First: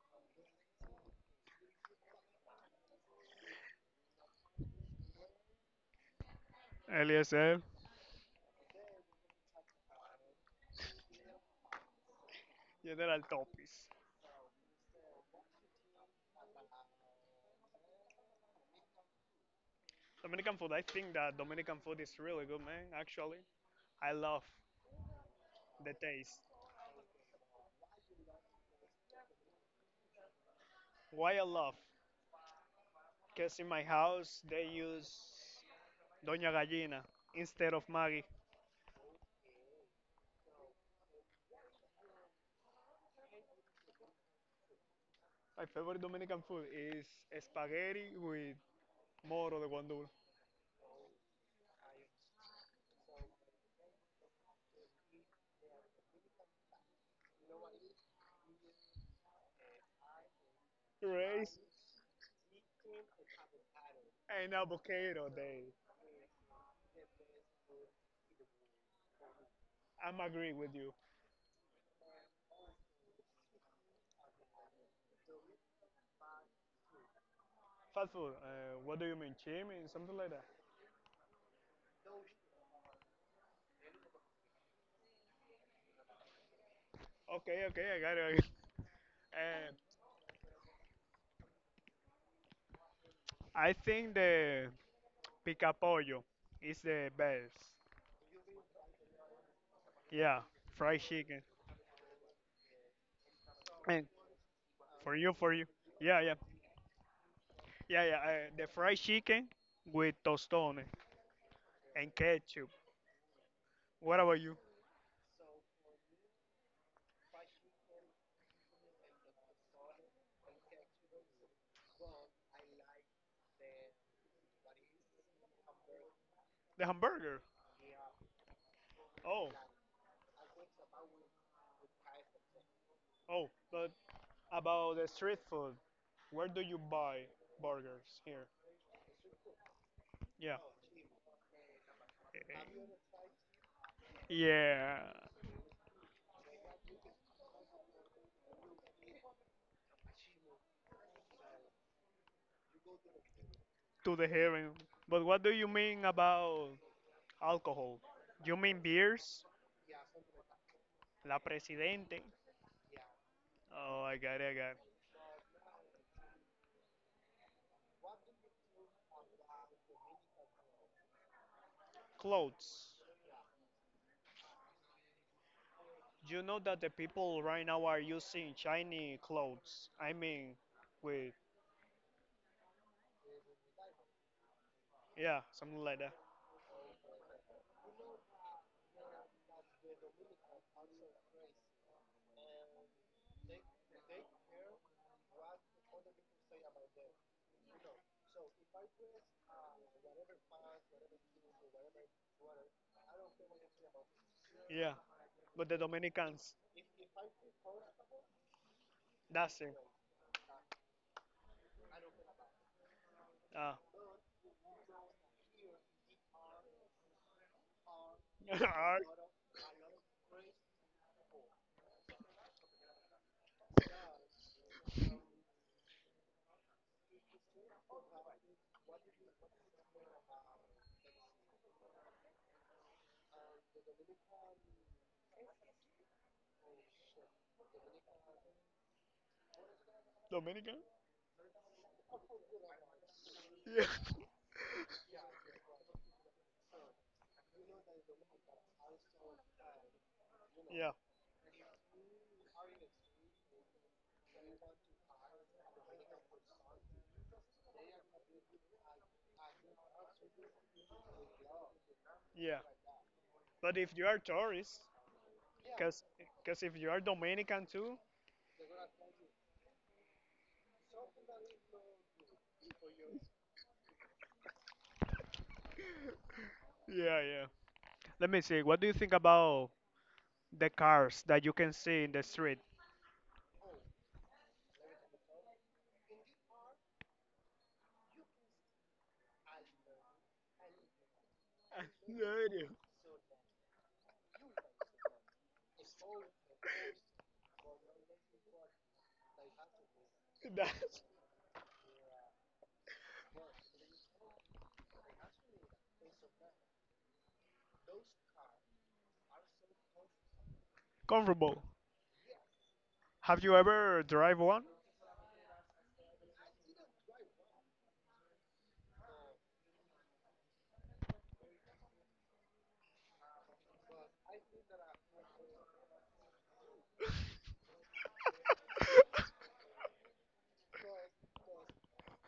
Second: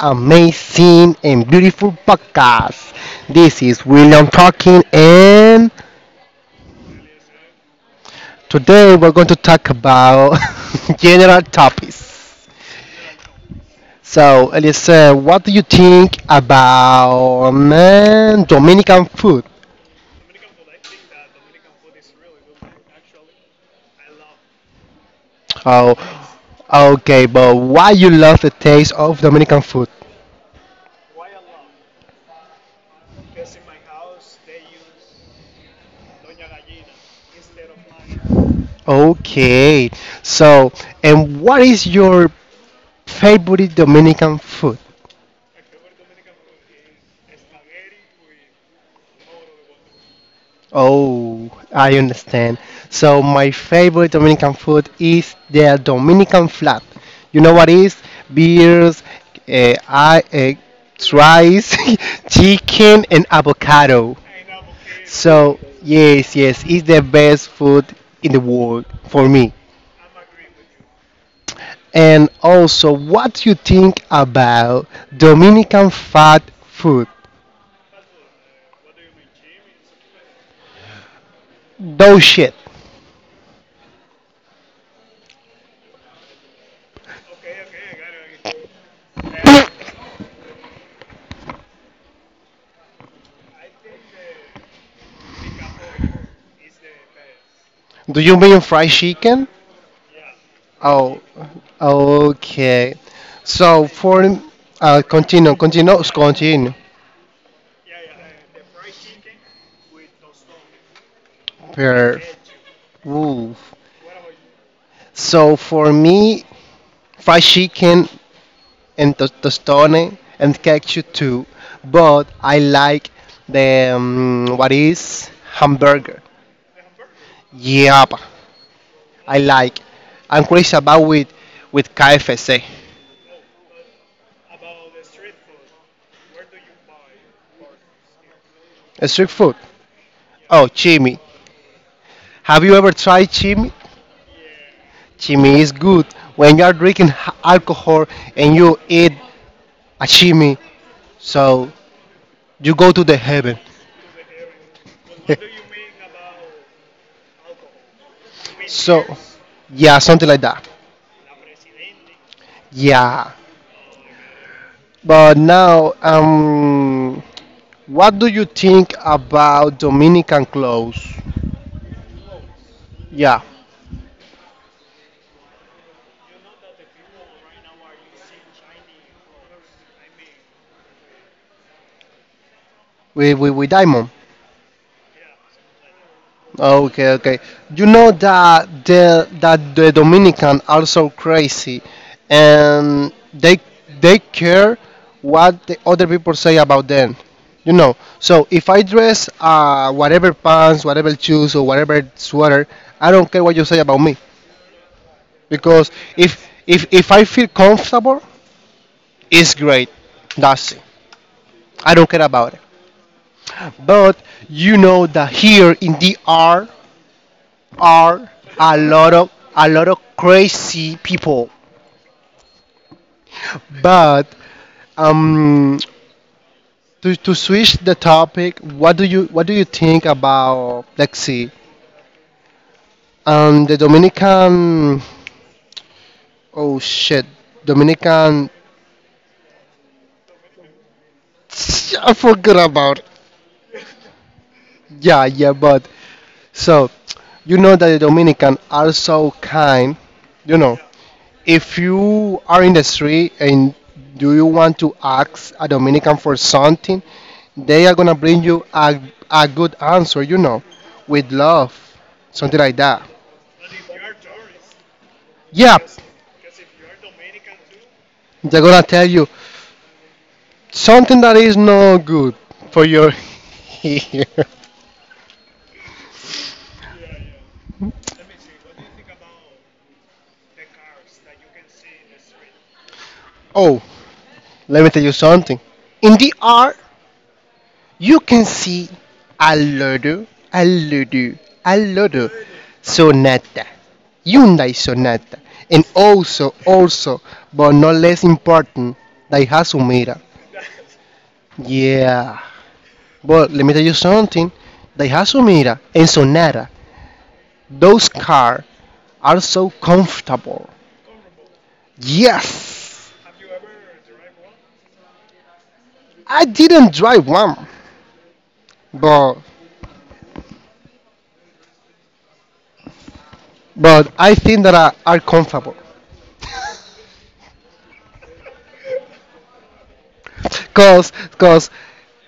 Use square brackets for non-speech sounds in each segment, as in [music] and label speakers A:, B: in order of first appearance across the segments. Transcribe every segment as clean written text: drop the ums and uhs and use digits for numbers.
A: amazing and beautiful podcast. This is William talking, and
B: LSL.
A: today we're going to talk about [laughs] general topics.
B: General topics.
A: So, Elisa, what do you think about Dominican food?
B: Dominican food. I think that Dominican food is really good, man. Actually, I love the
A: Oh,
B: taste.
A: okay, but why you love the taste of Dominican food?
B: Why I love? Because in my house they use Doña Gallina instead of Maggie.
A: Okay, so and what is your favorite Dominican food?
B: My favorite Dominican food is spaghetti with moro de guandul,
A: Oh, I understand. So my favorite Dominican food is the Dominican flat. You know what is? Beers,
B: rice
A: rice, [laughs] chicken, and avocado.
B: and avocado.
A: So
B: They,
A: yes, yes, it's the best food in the world for me.
B: I'm agree with you.
A: And also, what you think about Dominican fat food?
B: Fast food. What do you mean, chimi? Something like that.
A: Dough shit.
B: Okay, okay, I got it. [laughs] I got it. I think the Picapollo is the best.
A: Do you mean fried chicken?
B: Yeah, fried
A: Oh,
B: chicken.
A: okay. So,
B: And
A: for
B: for you, for
A: continue,
B: you.
A: continue,
B: Yeah, yeah,
A: continue.
B: yeah, yeah. The fried chicken with tostones and
A: Per,
B: ketchup.
A: ooh.
B: What about you?
A: So for me, fried chicken and tostone and ketchup too. But I like the what is hamburger.
B: The hamburger.
A: Yep, I
B: Oh,
A: like. I'm crazy about with KFC.
B: oh. But about the street food, where do you buy burgers here?
A: Street food.
B: Yeah,
A: Oh, chimi. Have you ever tried chimi?
B: yeah.
A: Chimney is good when you are drinking alcohol and you eat a chimney, so you go to the heaven.
B: To the heaven. But what do you mean
A: [laughs]
B: about alcohol? You mean
A: So,
B: beers?
A: yeah, something like that.
B: La Presidente.
A: Yeah.
B: Oh, I got it, I got it.
A: But now, what do you think about Dominican clothes?
B: Clothes.
A: Yeah,
B: You know that the people right now are using shiny clothes. I mean, with
A: with diamond.
B: yeah, something like that.
A: Oh, okay, okay. You know that the Dominican are so crazy, and they care what the other people say about them. You know. So if I dress whatever pants, whatever shoes, or whatever sweater, I don't care what you say about me
B: Yeah, but the
A: because if
B: Dominicans,
A: if if I feel comfortable, it's
B: that's it.
A: great. That's it. I don't care about it.
B: Ah,
A: But you know that here in DR are
B: [laughs]
A: a
B: are
A: lot of crazy people. But um, to switch the topic, what do you think about let's see, the Dominican? Oh shit, Dominican.
B: Dominican?
A: [tsk] I forgot about it.
B: Yeah,
A: Yeah, yeah, but so you know that the Dominican are so kind, you
B: [laughs]
A: know.
B: yeah,
A: If you are in the street and do you want to ask a Dominican for something, they are gonna bring you a good answer, with love,
B: yeah.
A: something like that.
B: But if you are tourist,
A: Yeah,
B: cause, 'cause if you are Dominican too,
A: they're gonna tell you something that is not good for your [laughs] ear.
B: yeah, yeah. Let me see. What do you think about the cars that you can see in the street?
A: Oh, let me tell you something. In the art, you can see a Lodo, a Lodo, a
B: [laughs] No
A: Lodo
B: idea.
A: Sonata, Hyundai Sonata, and but not less important, Daihatsu Mira.
B: That's
A: Yeah, but let me tell you something, Daihatsu Mira and Sonata, those cars are so comfortable.
B: comfortable.
A: Yes,
B: Have you ever drive one?
A: I didn't drive one, but I think that are comfortable. Cause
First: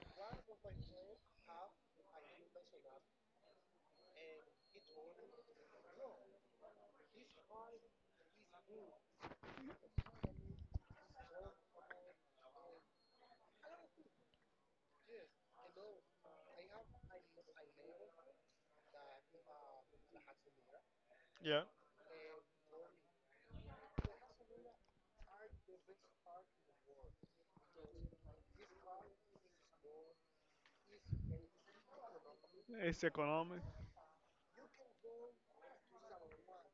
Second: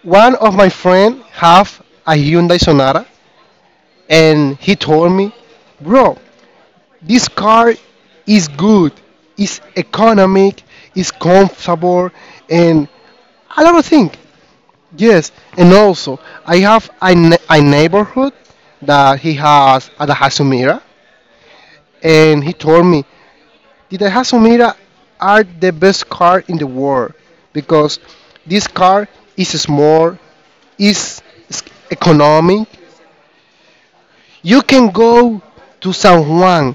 A: one of my friend have a Hyundai Sonata, and he told me, bro, this car is good, it's economic, it's comfortable, and a lot of things. Yes, and also I have a neighborhood that he has at the Hasumira,
B: Yeah,
A: and he told me, the Daihatsu Mira are the best car in the world because this car is small, is s- economic.
B: it's economic,
A: You can go to San Juan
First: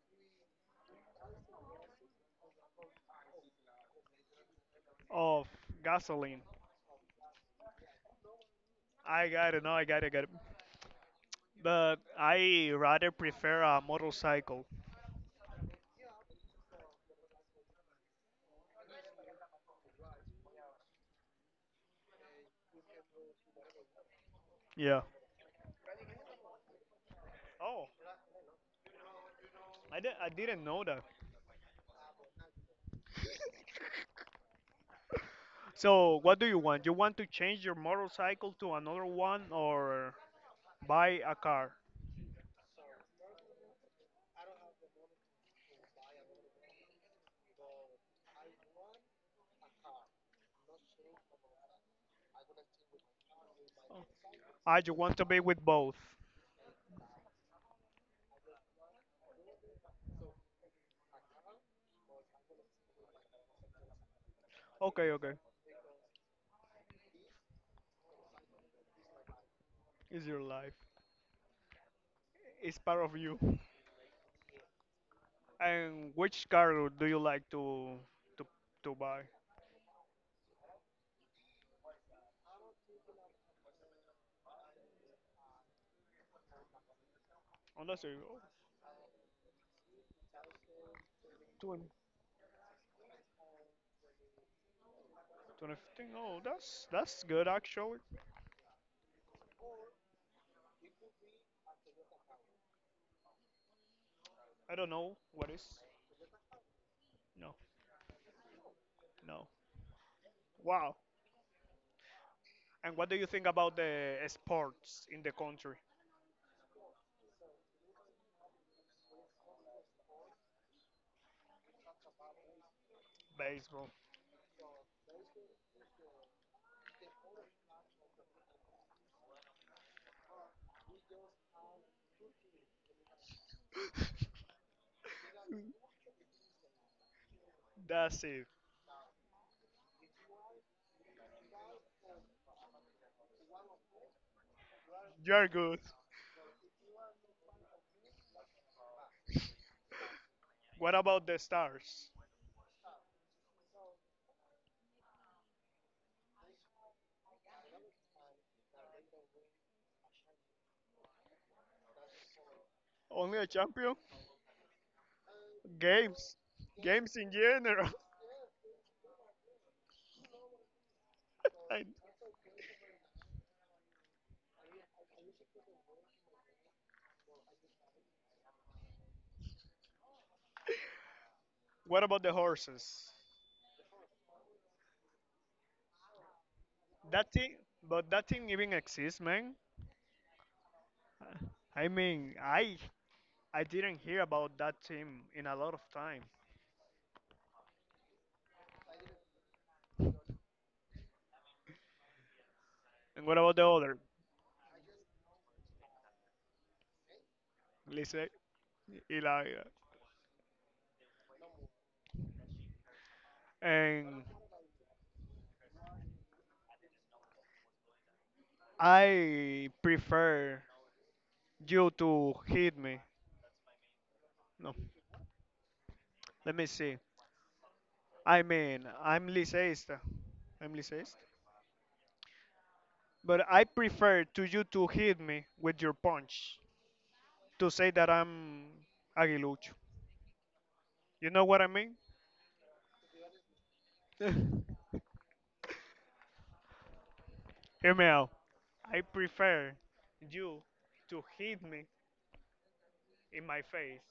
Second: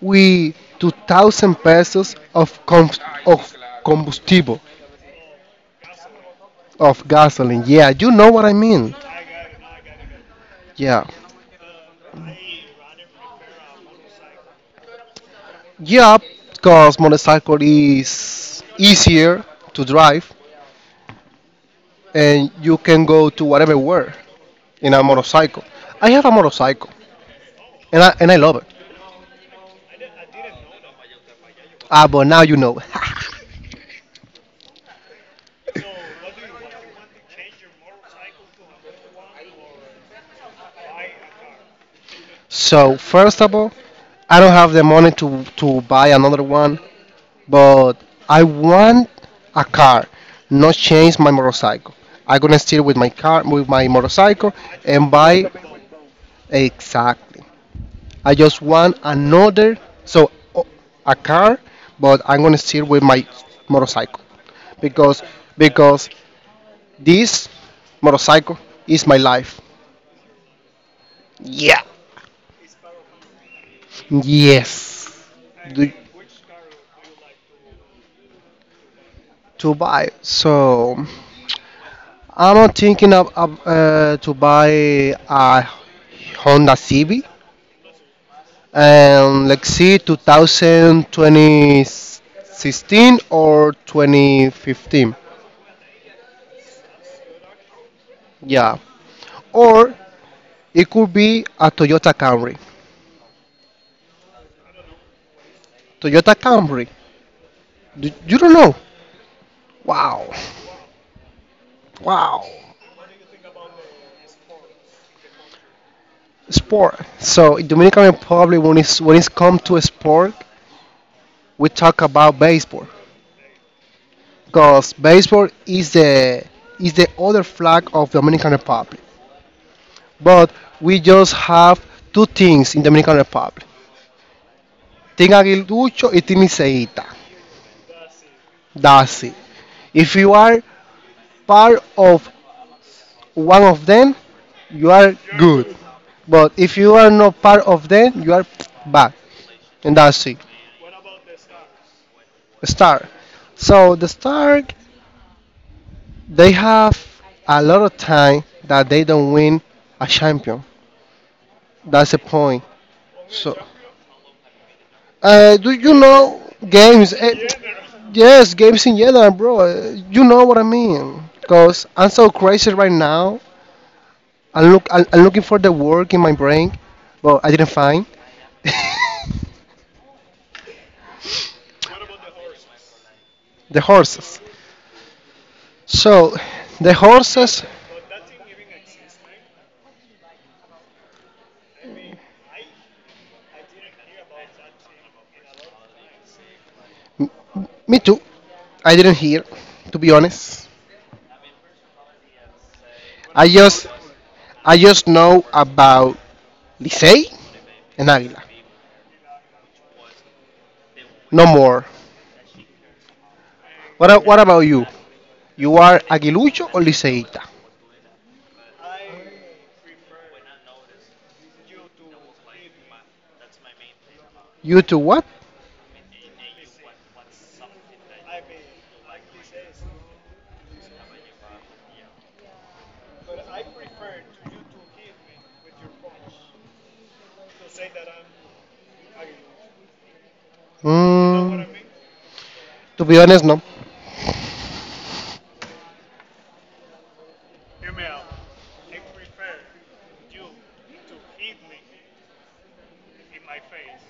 A: with 2,000 pesos of combustible,
B: of gasoline.
A: of gasoline. Yeah, you know what I mean.
B: I got it. No, I got it. I got it.
A: Yeah.
B: But I rather prefer a motorcycle.
A: Yeah, because motorcycle is easier to drive and you can go to whatever where in
B: Yeah.
A: a motorcycle. I have a motorcycle.
B: Oh,
A: And I love it.
B: I didn't know that.
A: Ah, but now you know.
B: So, what do you want? You want to change your motorcycle to another one or buy a car?
A: [laughs] So first of all, I don't have the money to buy another one, but I want a car, not change my motorcycle. I'm gonna still with my car, with my motorcycle,
B: I just
A: and
B: want to be
A: buy
B: with both.
A: exactly. I just want another, so a car, but I'm gonna still with my motorcycle
B: Okay,
A: because
B: okay.
A: because this motorcycle is my life.
B: It's your life.
A: Yeah.
B: It's part of you.
A: Yes, Do-
B: And which car do you like to to buy?
A: to buy. So I'm not thinking of to buy a Honda CB
B: Oh, that's a oh,
A: and let's see two thousand
B: twenty,
A: twenty sixteen or 2015.
B: 2015. Oh, that's good actually.
A: Yeah, or it could be a Toyota Camry.
B: I don't know what is.
A: Toyota Camry.
B: No.
A: You don't know.
B: No.
A: Wow,
B: Wow.
A: wow.
B: And what do you think about the sports in the country?
A: Sport. So in Dominican Republic, when it's come to a sport, we talk about baseball.
B: Baseball.
A: Because baseball is the other flag of Dominican Republic. But we just have two things in Dominican Republic: Team Aguilucho y Team Iseita.
B: That's it.
A: That's it. If you are part of one of them, you are
B: You're good.
A: good. But if you are not part of them, you are bad. And that's it.
B: What about the stars?
A: Star. So the Star, they have a lot of time that they don't win a champion. That's the point.
B: Only a
A: So.
B: champion?
A: Do you
B: Games.
A: know
B: Games
A: games?
B: in general. [laughs]
A: Yes, games in general, bro. You know what I mean?
B: And
A: Cause I'm so crazy right now. I'm looking for the work in my brain, but I didn't find [laughs]
B: what about the horses?
A: the horses. So, the
B: That thing,
A: horses.
B: but that thing even exists, man. I mean, I didn't hear about that team in a lot of time.
A: Me too. I didn't hear, to be honest.
B: And what
A: I
B: about the
A: just,
B: other?
A: I just know about Licey and
B: Lisa,
A: Águila.
B: Eli.
A: No more. What, a-
B: And
A: what about you? You are Aguilucho or Liceíta?
B: I prefer you to hit me. No,
A: You two what?
B: let me see. I mean, I'm Liceista. I'm Liceist. But I prefer to you to hit me with your punch to say that I'm aguilucho. You know what I
A: Mm.
B: mean?
A: To be honest, no.
B: [laughs] Hear me out. I prefer you to hit me in my face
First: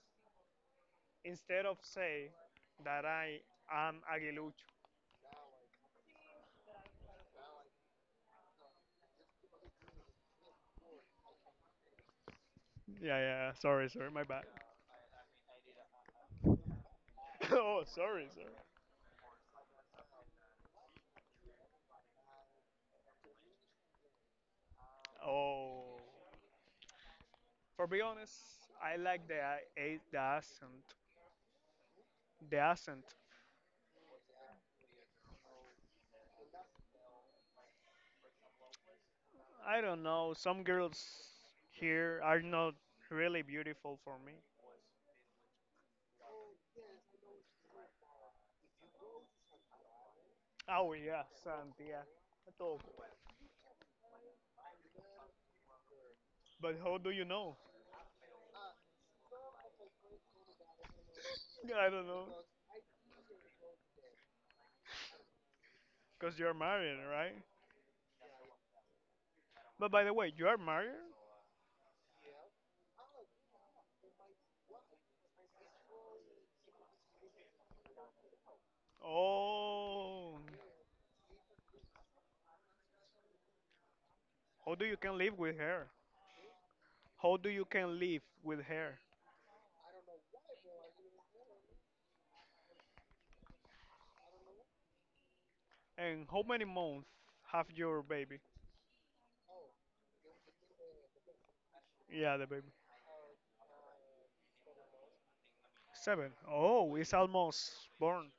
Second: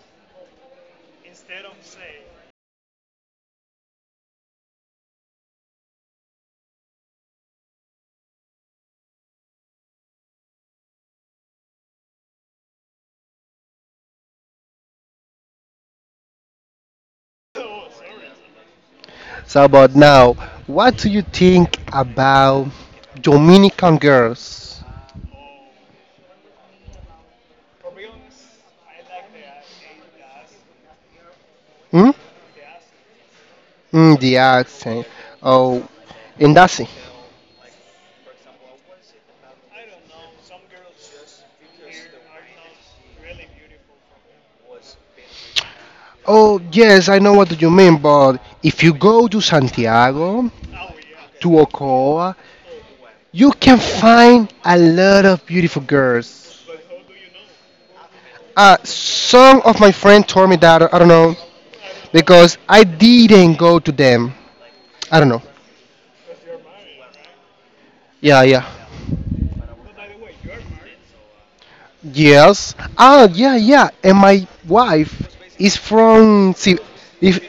B: instead of say that I am aguilucho. Yeah, yeah. Sorry, sorry. My bad. [laughs] Oh, sorry, sir.
A: So, but now, what do you think about Dominican girls?
B: Oh. For be honest, I like the accent.
A: Hmm?
B: The accent.
A: The accent. Oh, and that's it.
B: I don't know. Some girls here are not really beautiful for me.
A: Oh, yes, I know what you mean, but if you go to Santiago,
B: Oh yeah,
A: to
B: Santia.
A: Ocoa, you can find a lot of beautiful girls.
B: But how do you know?
A: Some of my friends told me that, I don't know,
B: [laughs] I don't know.
A: because I didn't go to them. I don't know.
B: Cause you're married, right?
A: Yeah, yeah.
B: But by the way, you are married.
A: Yes. Ah, yeah, yeah. And my wife is from. If
B: Oh. How do you can live with her? How do you can live with her? And how many months have your baby? Yeah, the baby. Seven. Oh, it's almost born,